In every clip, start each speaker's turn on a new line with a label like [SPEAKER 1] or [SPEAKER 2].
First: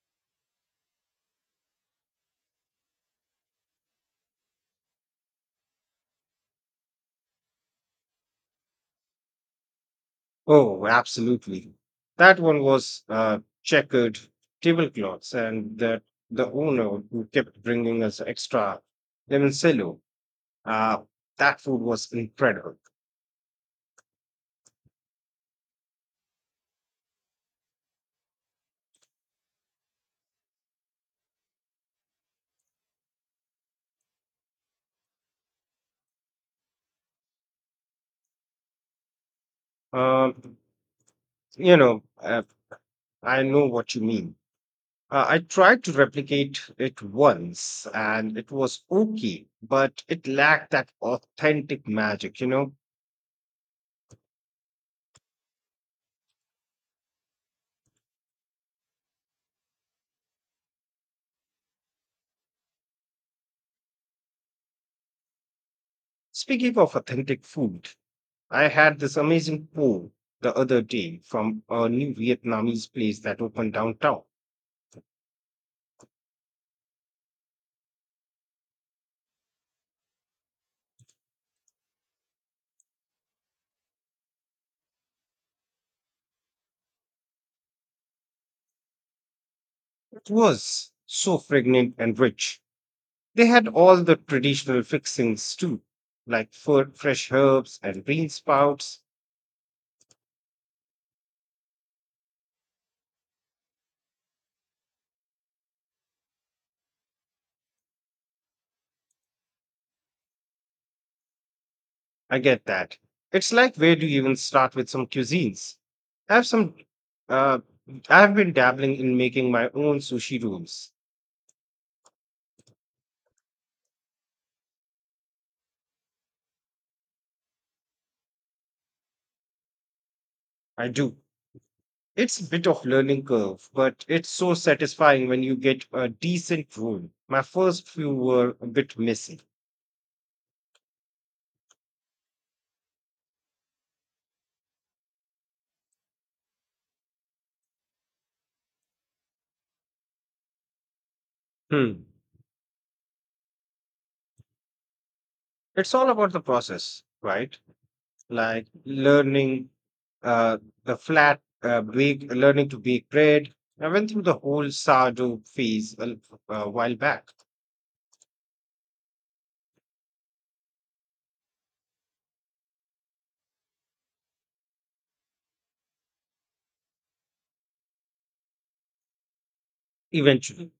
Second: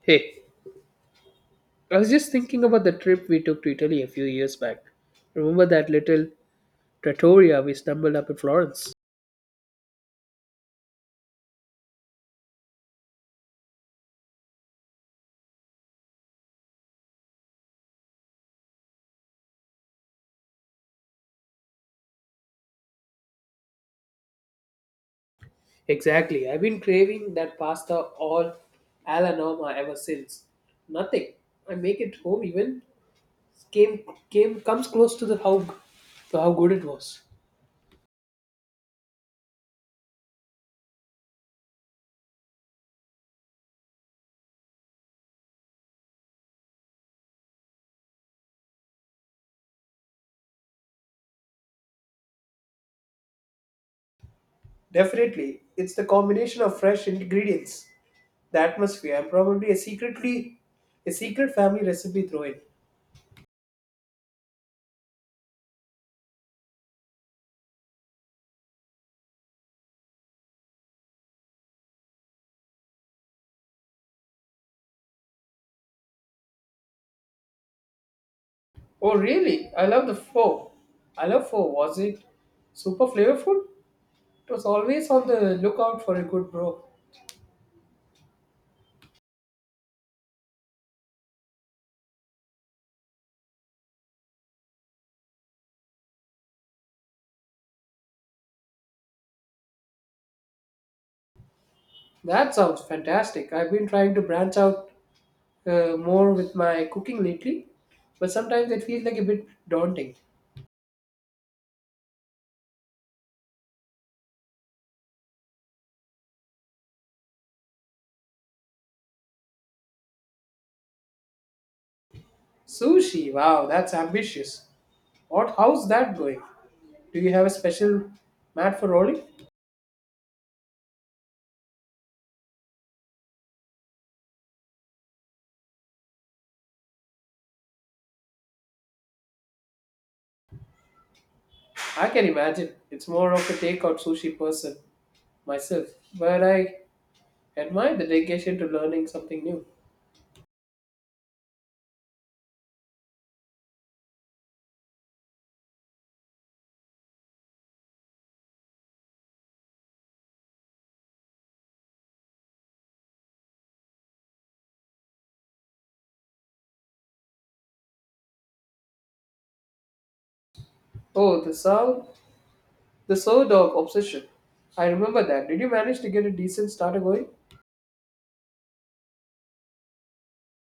[SPEAKER 1] Hey, I was just thinking about the trip we took to Italy a few years back. Remember that little trattoria we stumbled up in Florence?
[SPEAKER 2] Oh, absolutely. That one was checkered tablecloths, and the owner who kept bringing us extra limoncello. Uh, that food was incredible.
[SPEAKER 1] Exactly. I've been craving that pasta alla norma ever since. Nothing. I make it home even came came comes close to how good it was.
[SPEAKER 2] Um, you know, uh, I know what you mean. I tried to replicate it once, and it was okay, but it lacked that authentic magic.
[SPEAKER 1] Definitely, it's the combination of fresh ingredients, the atmosphere, and probably a secret family recipe thrown in.
[SPEAKER 2] Speaking of authentic food, I had this amazing pho the other day from a new Vietnamese place that opened downtown.
[SPEAKER 1] Oh, really? I love the pho. I love pho. Was it super flavorful? It was always on the lookout for a good bro.
[SPEAKER 2] It was so fragrant and rich. They had all the traditional fixings too, like fresh herbs and bean sprouts.
[SPEAKER 1] That sounds fantastic. I've been trying to branch out more with my cooking lately, but sometimes it feels like a bit daunting.
[SPEAKER 2] I get that. It's like where do you even start with some cuisines? I have some. Uh, I've been dabbling in making my own sushi rolls.
[SPEAKER 1] Sushi, wow, that's ambitious. What? How's that going? Do you have a special mat for rolling?
[SPEAKER 2] I do. It's a bit of learning curve, but it's so satisfying when you get a decent rule. My first few were a bit messy.
[SPEAKER 1] I can imagine. It's more of a takeout sushi person myself, but I admire the dedication to learning something new.
[SPEAKER 2] Hmm. It's all about the process, right? Like learning uh, learning to bake bread. I went through the whole sourdough phase a while back.
[SPEAKER 1] Oh, the slow dog obsession. I remember that. Did you manage to get a decent starter going?
[SPEAKER 2] Eventually,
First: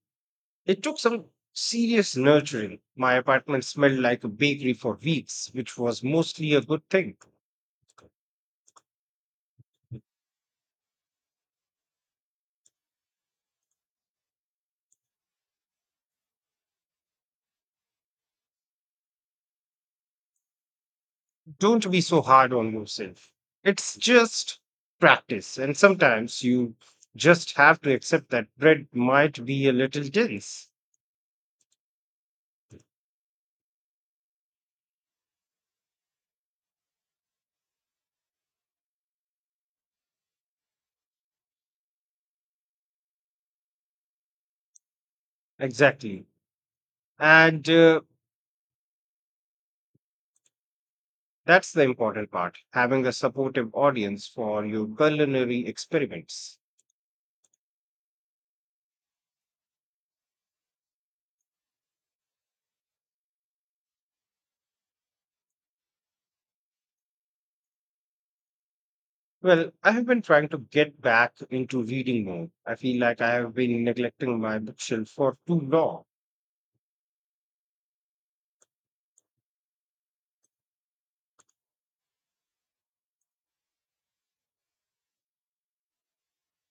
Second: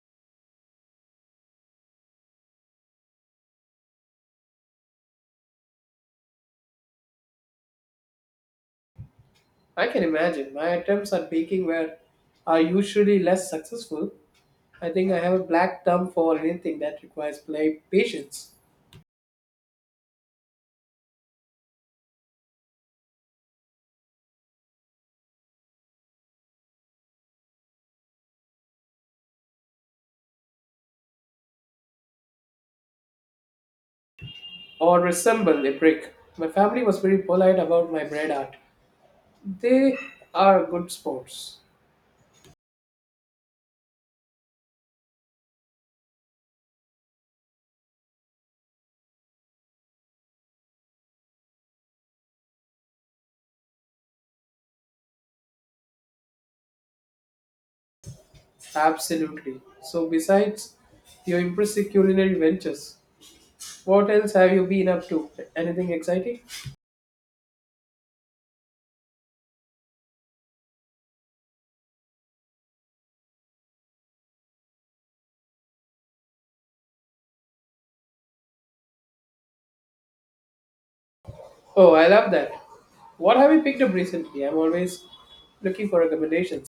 [SPEAKER 2] it took some serious nurturing. My apartment smelled like a bakery for weeks, which was mostly a good thing.
[SPEAKER 1] I can imagine. My attempts at baking were are usually less successful. I think I have a black thumb for anything that requires play patience,
[SPEAKER 2] Don't be so hard on yourself. It's just practice, and sometimes you just have to accept that bread might be a little dense.
[SPEAKER 1] or resemble a brick. My family was very polite about my bread art. They are good sports.
[SPEAKER 2] Exactly. And that's the important part having a supportive audience for your culinary experiments.
[SPEAKER 1] Absolutely. So besides your impressive culinary ventures, what else have you been up to? Anything exciting?
[SPEAKER 2] Well, I have been trying to get back into reading more. I feel like I have been neglecting my bookshelf for too long.
[SPEAKER 1] Oh, I love that. What have you picked up recently? I'm always looking for recommendations.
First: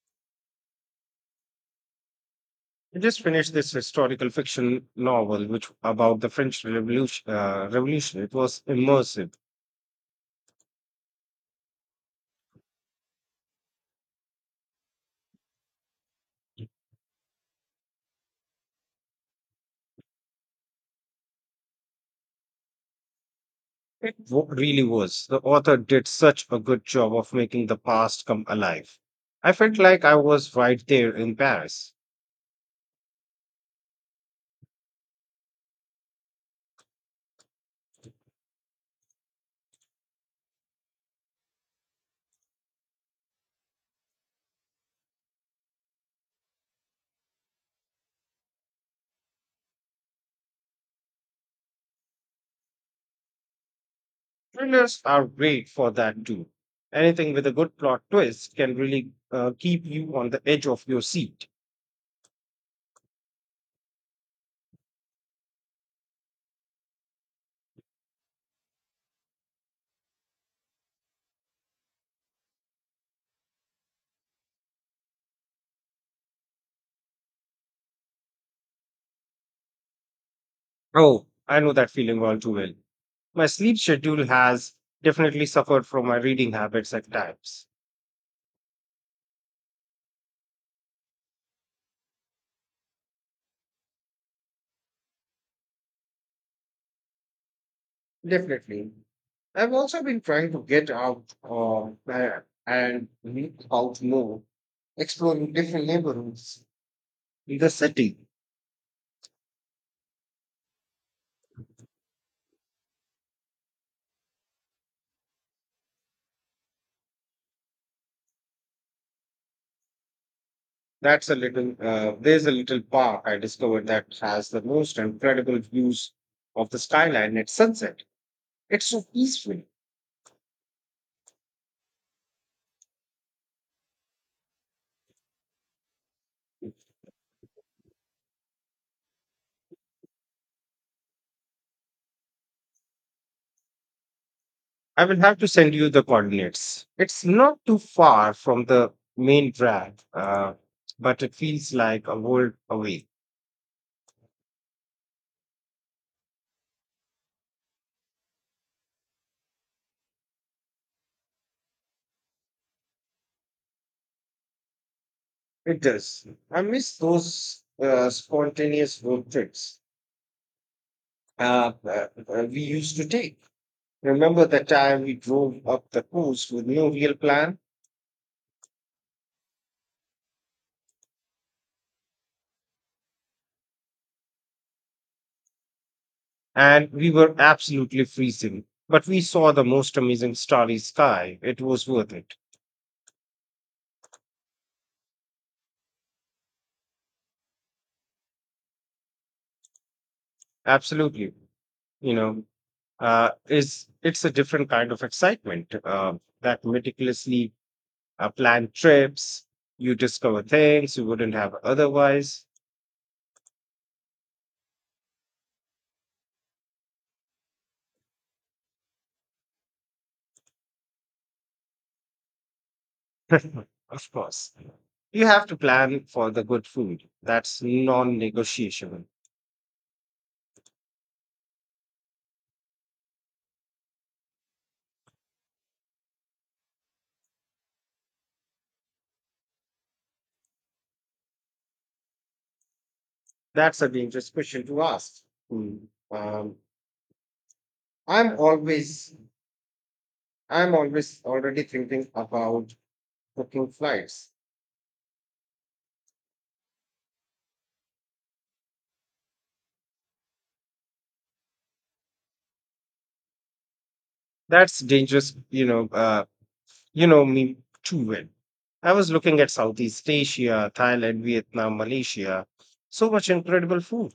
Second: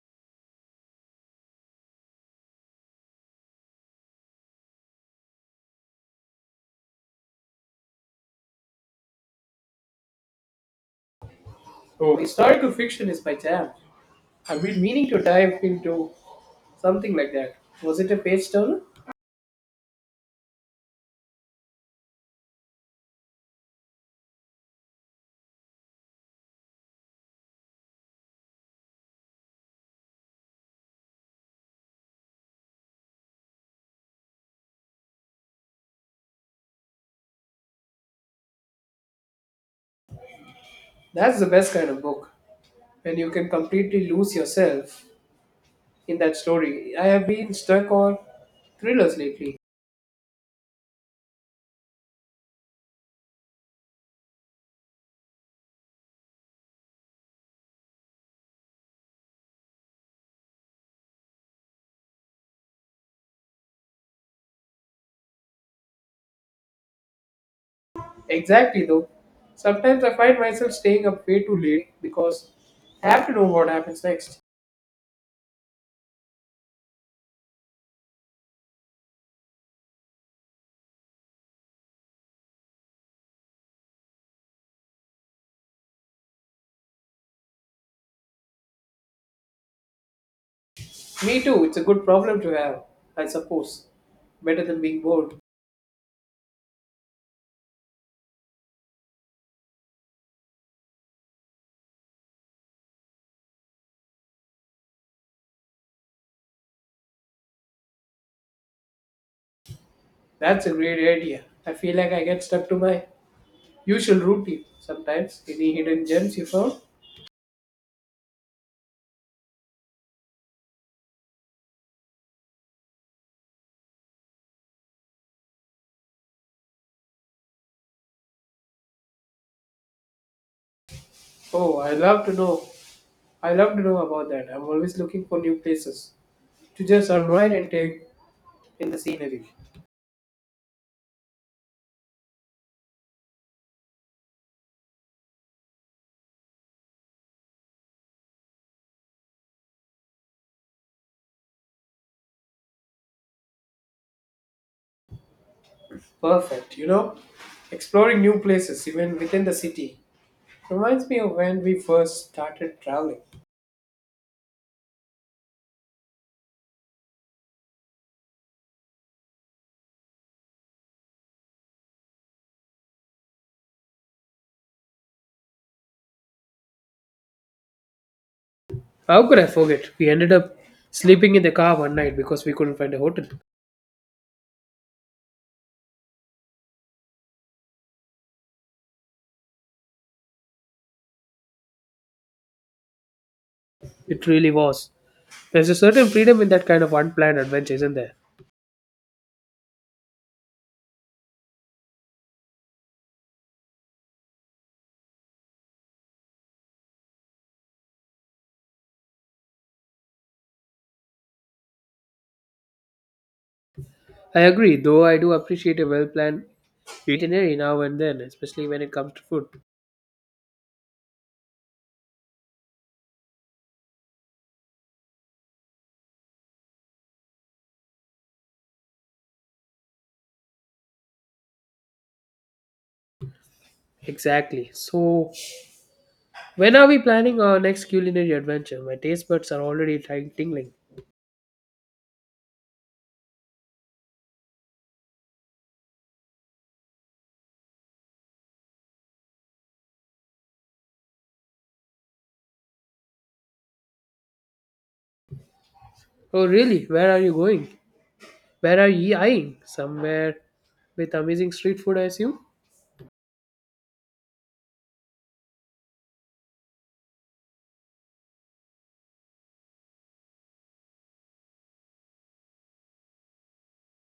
[SPEAKER 2] I just finished this historical fiction novel, which about the French Revolution. Revolution. It was immersive.
[SPEAKER 1] Oh, historical fiction is my jam. I've been meaning to dive into something like that. Was it a page turner?
[SPEAKER 2] Really was. The author did such a good job of making the past come alive. I felt like I was right there in Paris.
[SPEAKER 1] That's the best kind of book when you can completely lose yourself in that story. I have been stuck on thrillers lately.
[SPEAKER 2] Thrillers are great for that too. Anything with a good plot twist can really keep you on the edge of your seat.
[SPEAKER 1] Exactly though. Sometimes I find myself staying up way too late because I have to know what happens next.
[SPEAKER 2] Oh, I know that feeling all too well. My sleep schedule has definitely suffered from my reading habits at times.
[SPEAKER 1] Me too. It's a good problem to have, I suppose. Better than being bored.
[SPEAKER 2] Definitely. I've also been trying to get out and meet out more, exploring different neighborhoods in the city.
[SPEAKER 1] That's a great idea. I feel like I get stuck to my usual routine sometimes. Any hidden gems you found?
[SPEAKER 2] That's a little, there's a little park I discovered that has the most incredible views of the skyline at sunset. It's so peaceful.
[SPEAKER 1] Oh, I love to know about that. I'm always looking for new places to just unwind and take in the scenery.
[SPEAKER 2] I will have to send you the coordinates. It's not too far from the main drag, but it feels like a world away.
[SPEAKER 1] Perfect. Exploring new places even within the city reminds me of when we first started traveling.
[SPEAKER 2] It does. I miss those spontaneous road trips we used to take. Remember the time we drove up the coast with no real plan?
[SPEAKER 1] How could I forget? We ended up sleeping in the car one night because we couldn't find a hotel.
[SPEAKER 2] And we were absolutely freezing, but we saw the most amazing starry sky. It was worth it.
[SPEAKER 1] It really was. There's a certain freedom in that kind of unplanned adventure, isn't there?
[SPEAKER 2] Absolutely. You know, is it's a different kind of excitement. That meticulously planned trips, you discover things you wouldn't have otherwise.
[SPEAKER 1] I agree, though I do appreciate a well planned itinerary now and then, especially when it comes to food.
[SPEAKER 2] Of course, you have to plan for the good food. That's non-negotiable.
[SPEAKER 1] Exactly. So, when are we planning our next culinary adventure? My taste buds are already tingling.
[SPEAKER 2] That's a dangerous question to ask. Hmm. Um, I'm always, I'm always already thinking about booking flights.
[SPEAKER 1] Oh, really? Where are you going? Where are ye eyeing? Somewhere with amazing street food, I assume?
[SPEAKER 2] That's dangerous. You know me too well. I was looking at Southeast Asia, Thailand, Vietnam, Malaysia. So much incredible food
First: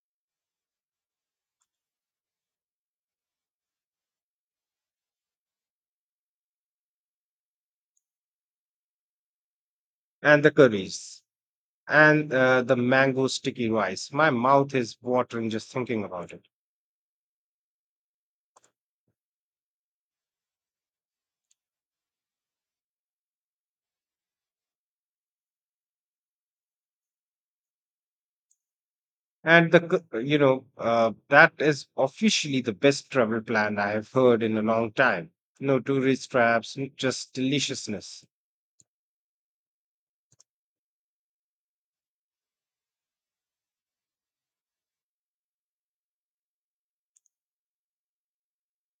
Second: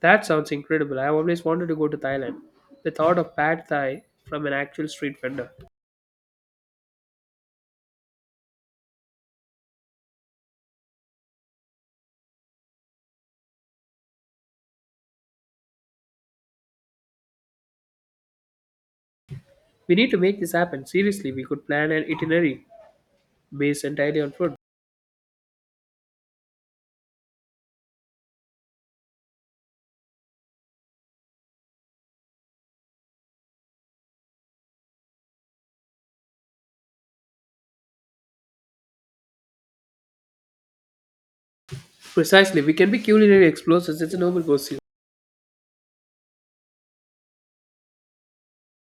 [SPEAKER 1] That sounds incredible. I've always wanted to go to Thailand. The thought of pad thai from an actual street vendor.
[SPEAKER 2] and the curries and the mango sticky rice. My mouth is watering just thinking about it.
[SPEAKER 1] We need to make this happen. Seriously, we could plan an itinerary based entirely on food.
[SPEAKER 2] And the cu- you know that is officially the best travel plan I have heard in a long time. No tourist traps, just deliciousness.
[SPEAKER 1] Precisely, we can be culinary explorers. It's a noble pursuit.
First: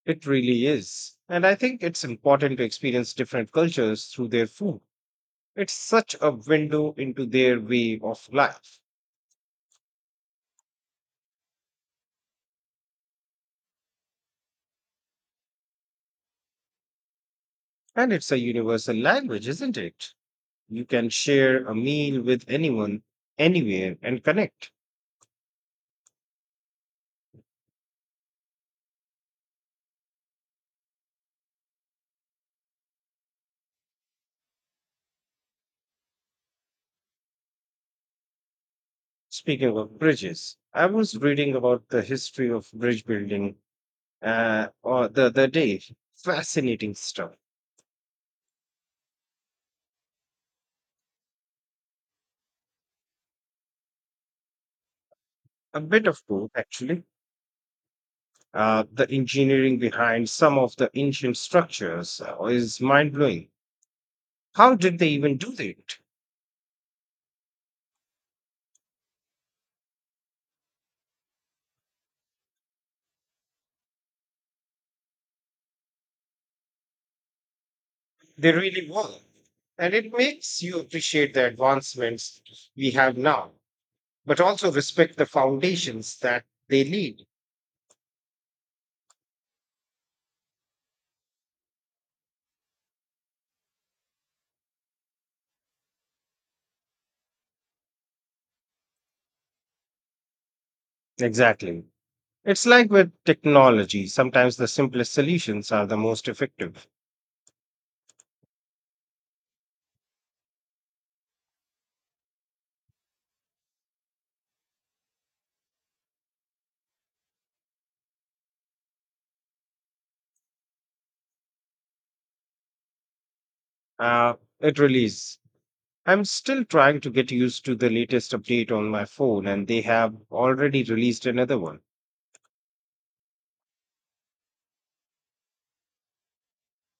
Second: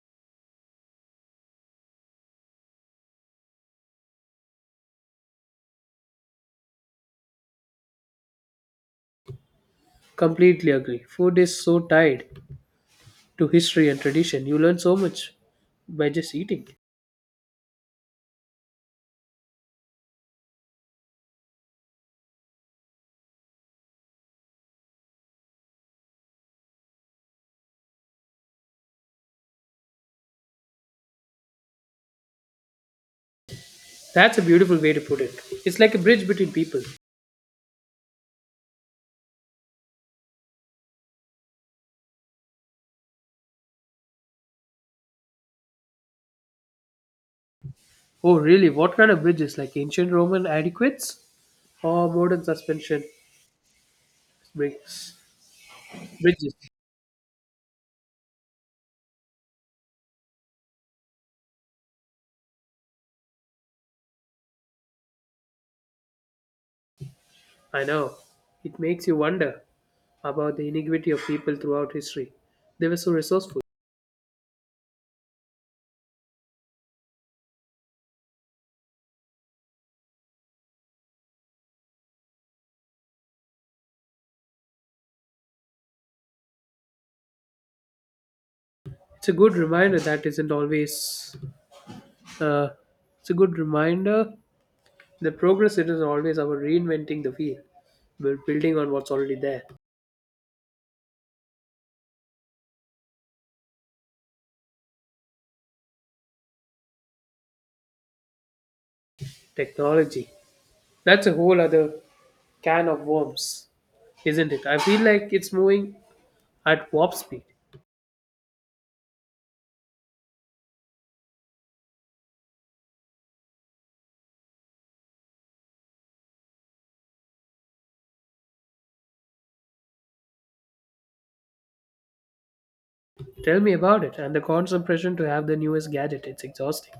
[SPEAKER 2] It really is. And I think it's important to experience different cultures through their food. It's such a window into their way of life.
[SPEAKER 1] Completely agree. Food is so tied to history and tradition. You learn so much by just eating.
[SPEAKER 2] And it's a universal language, isn't it? You can share a meal with anyone, anywhere, and connect.
[SPEAKER 1] That's a beautiful way to put it. It's like a bridge between people.
[SPEAKER 2] Speaking of bridges, I was reading about the history of bridge building or the other day. Fascinating stuff.
[SPEAKER 1] Oh, really? What kind of bridges? Like ancient Roman adequates or modern suspension bricks?
[SPEAKER 2] A bit of both,
[SPEAKER 1] Bridges.
[SPEAKER 2] actually. The engineering behind some of the ancient structures is mind blowing. How did they even do that?
[SPEAKER 1] I know. It makes you wonder about the iniquity of people throughout history. They were so resourceful.
[SPEAKER 2] They really were. And it makes you appreciate the advancements we have now, but also respect the foundations that they lead.
[SPEAKER 1] It's a good reminder that isn't always. Uh, it's a good reminder. The progress, it is always about reinventing the wheel. We're building on what's already there.
[SPEAKER 2] Exactly. It's like with technology, sometimes the simplest solutions are the most effective.
[SPEAKER 1] Technology. That's a whole other can of worms, isn't it? I feel like it's moving at warp speed.
[SPEAKER 2] Uh, it release. I'm still trying to get used to the latest update on my phone, and they have already released another one.
[SPEAKER 1] Tell me about it, and the constant pressure to have the newest gadget. It's exhausting.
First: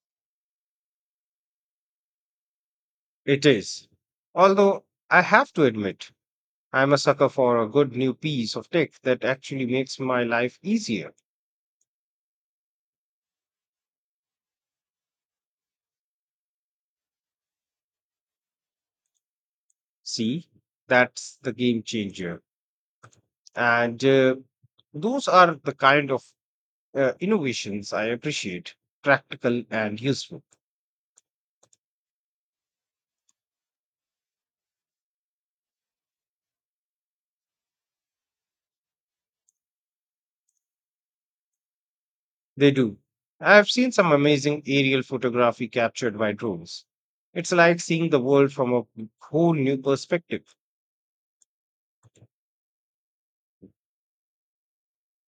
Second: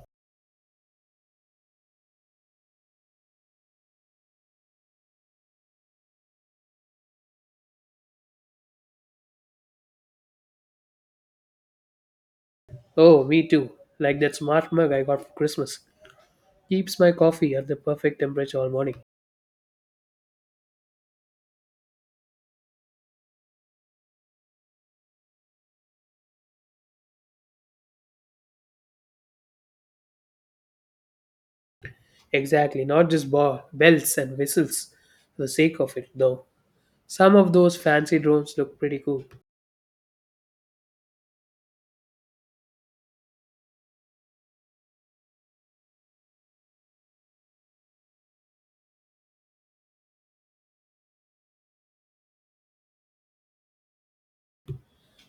[SPEAKER 2] It is. Although I have to admit, I'm a sucker for a good new piece of tech that actually makes my life easier.
[SPEAKER 1] Oh, me too. Like that smart mug I got for Christmas. Keeps my coffee at the perfect temperature all morning.
[SPEAKER 2] See, that's the game changer. And those are the kind of innovations I appreciate practical and useful.
[SPEAKER 1] Exactly, not just bells and whistles for the sake of it, though. Some of those fancy drones look pretty cool.
[SPEAKER 2] They do. I've seen some amazing aerial photography captured by drones. It's like seeing the world from a whole new perspective.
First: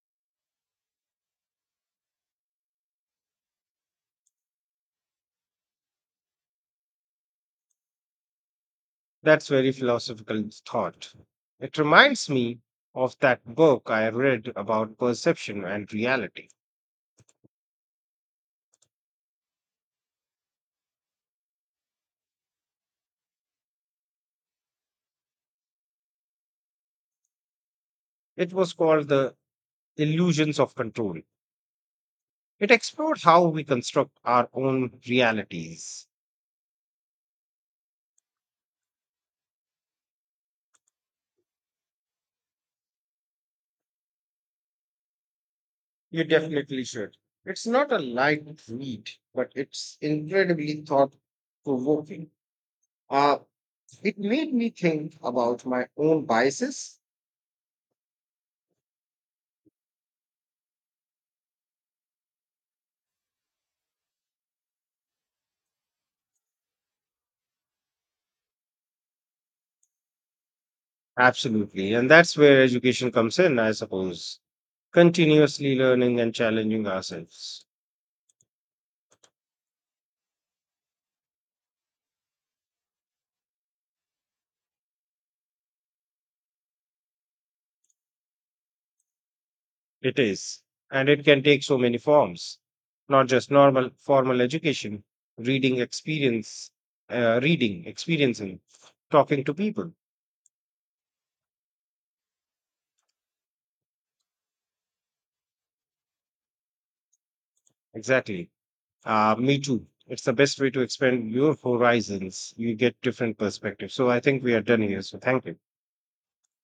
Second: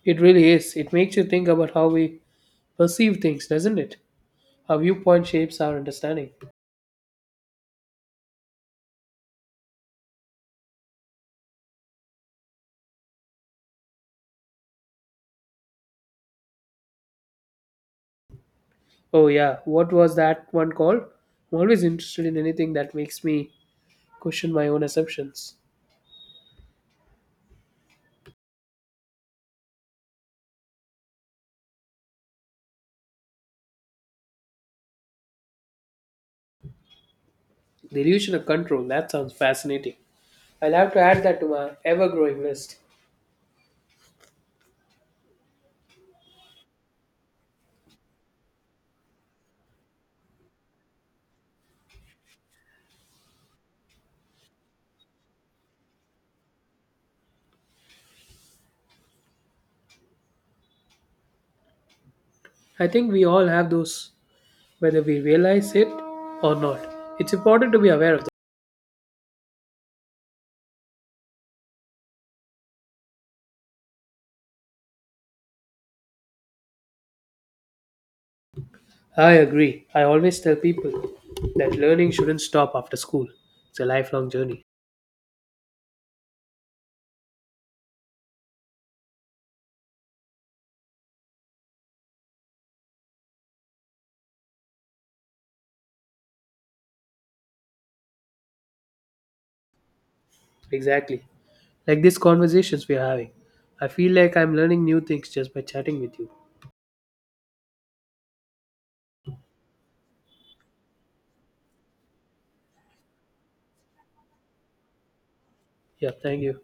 [SPEAKER 1] It really is. It makes you think about how we perceive things, doesn't it? Our viewpoint shapes our understanding.
[SPEAKER 2] That's very philosophical thought. It reminds me of that book I read about perception and reality.
[SPEAKER 1] Oh, yeah. What was that one called? I'm always interested in anything that makes me question my own assumptions.
[SPEAKER 2] It was called The Illusions of Control. It explored how we construct our own realities.
[SPEAKER 1] The illusion of control. That sounds fascinating. I'll have to add that to my ever growing list.
[SPEAKER 2] You definitely should. It's not a light read, but it's incredibly thought provoking. Uh, it made me think about my own biases.
[SPEAKER 1] I think we all have those, whether we realize it or not. It's important to be aware of that.
[SPEAKER 2] Absolutely. And that's where education comes in, I suppose. Continuously learning and challenging ourselves.
[SPEAKER 1] I agree. I always tell people that learning shouldn't stop after school. It's a lifelong journey.
[SPEAKER 2] It is. And it can take so many forms, not just normal formal education, reading experience, reading, experiencing, talking to people.
[SPEAKER 1] Exactly. Like these conversations we're having. I feel like I'm learning new things just by chatting with you.
[SPEAKER 2] Exactly. Me too. It's the best way to expand your horizons. You get different perspectives. So I think we are done here. So thank you.
[SPEAKER 1] Yeah, thank you.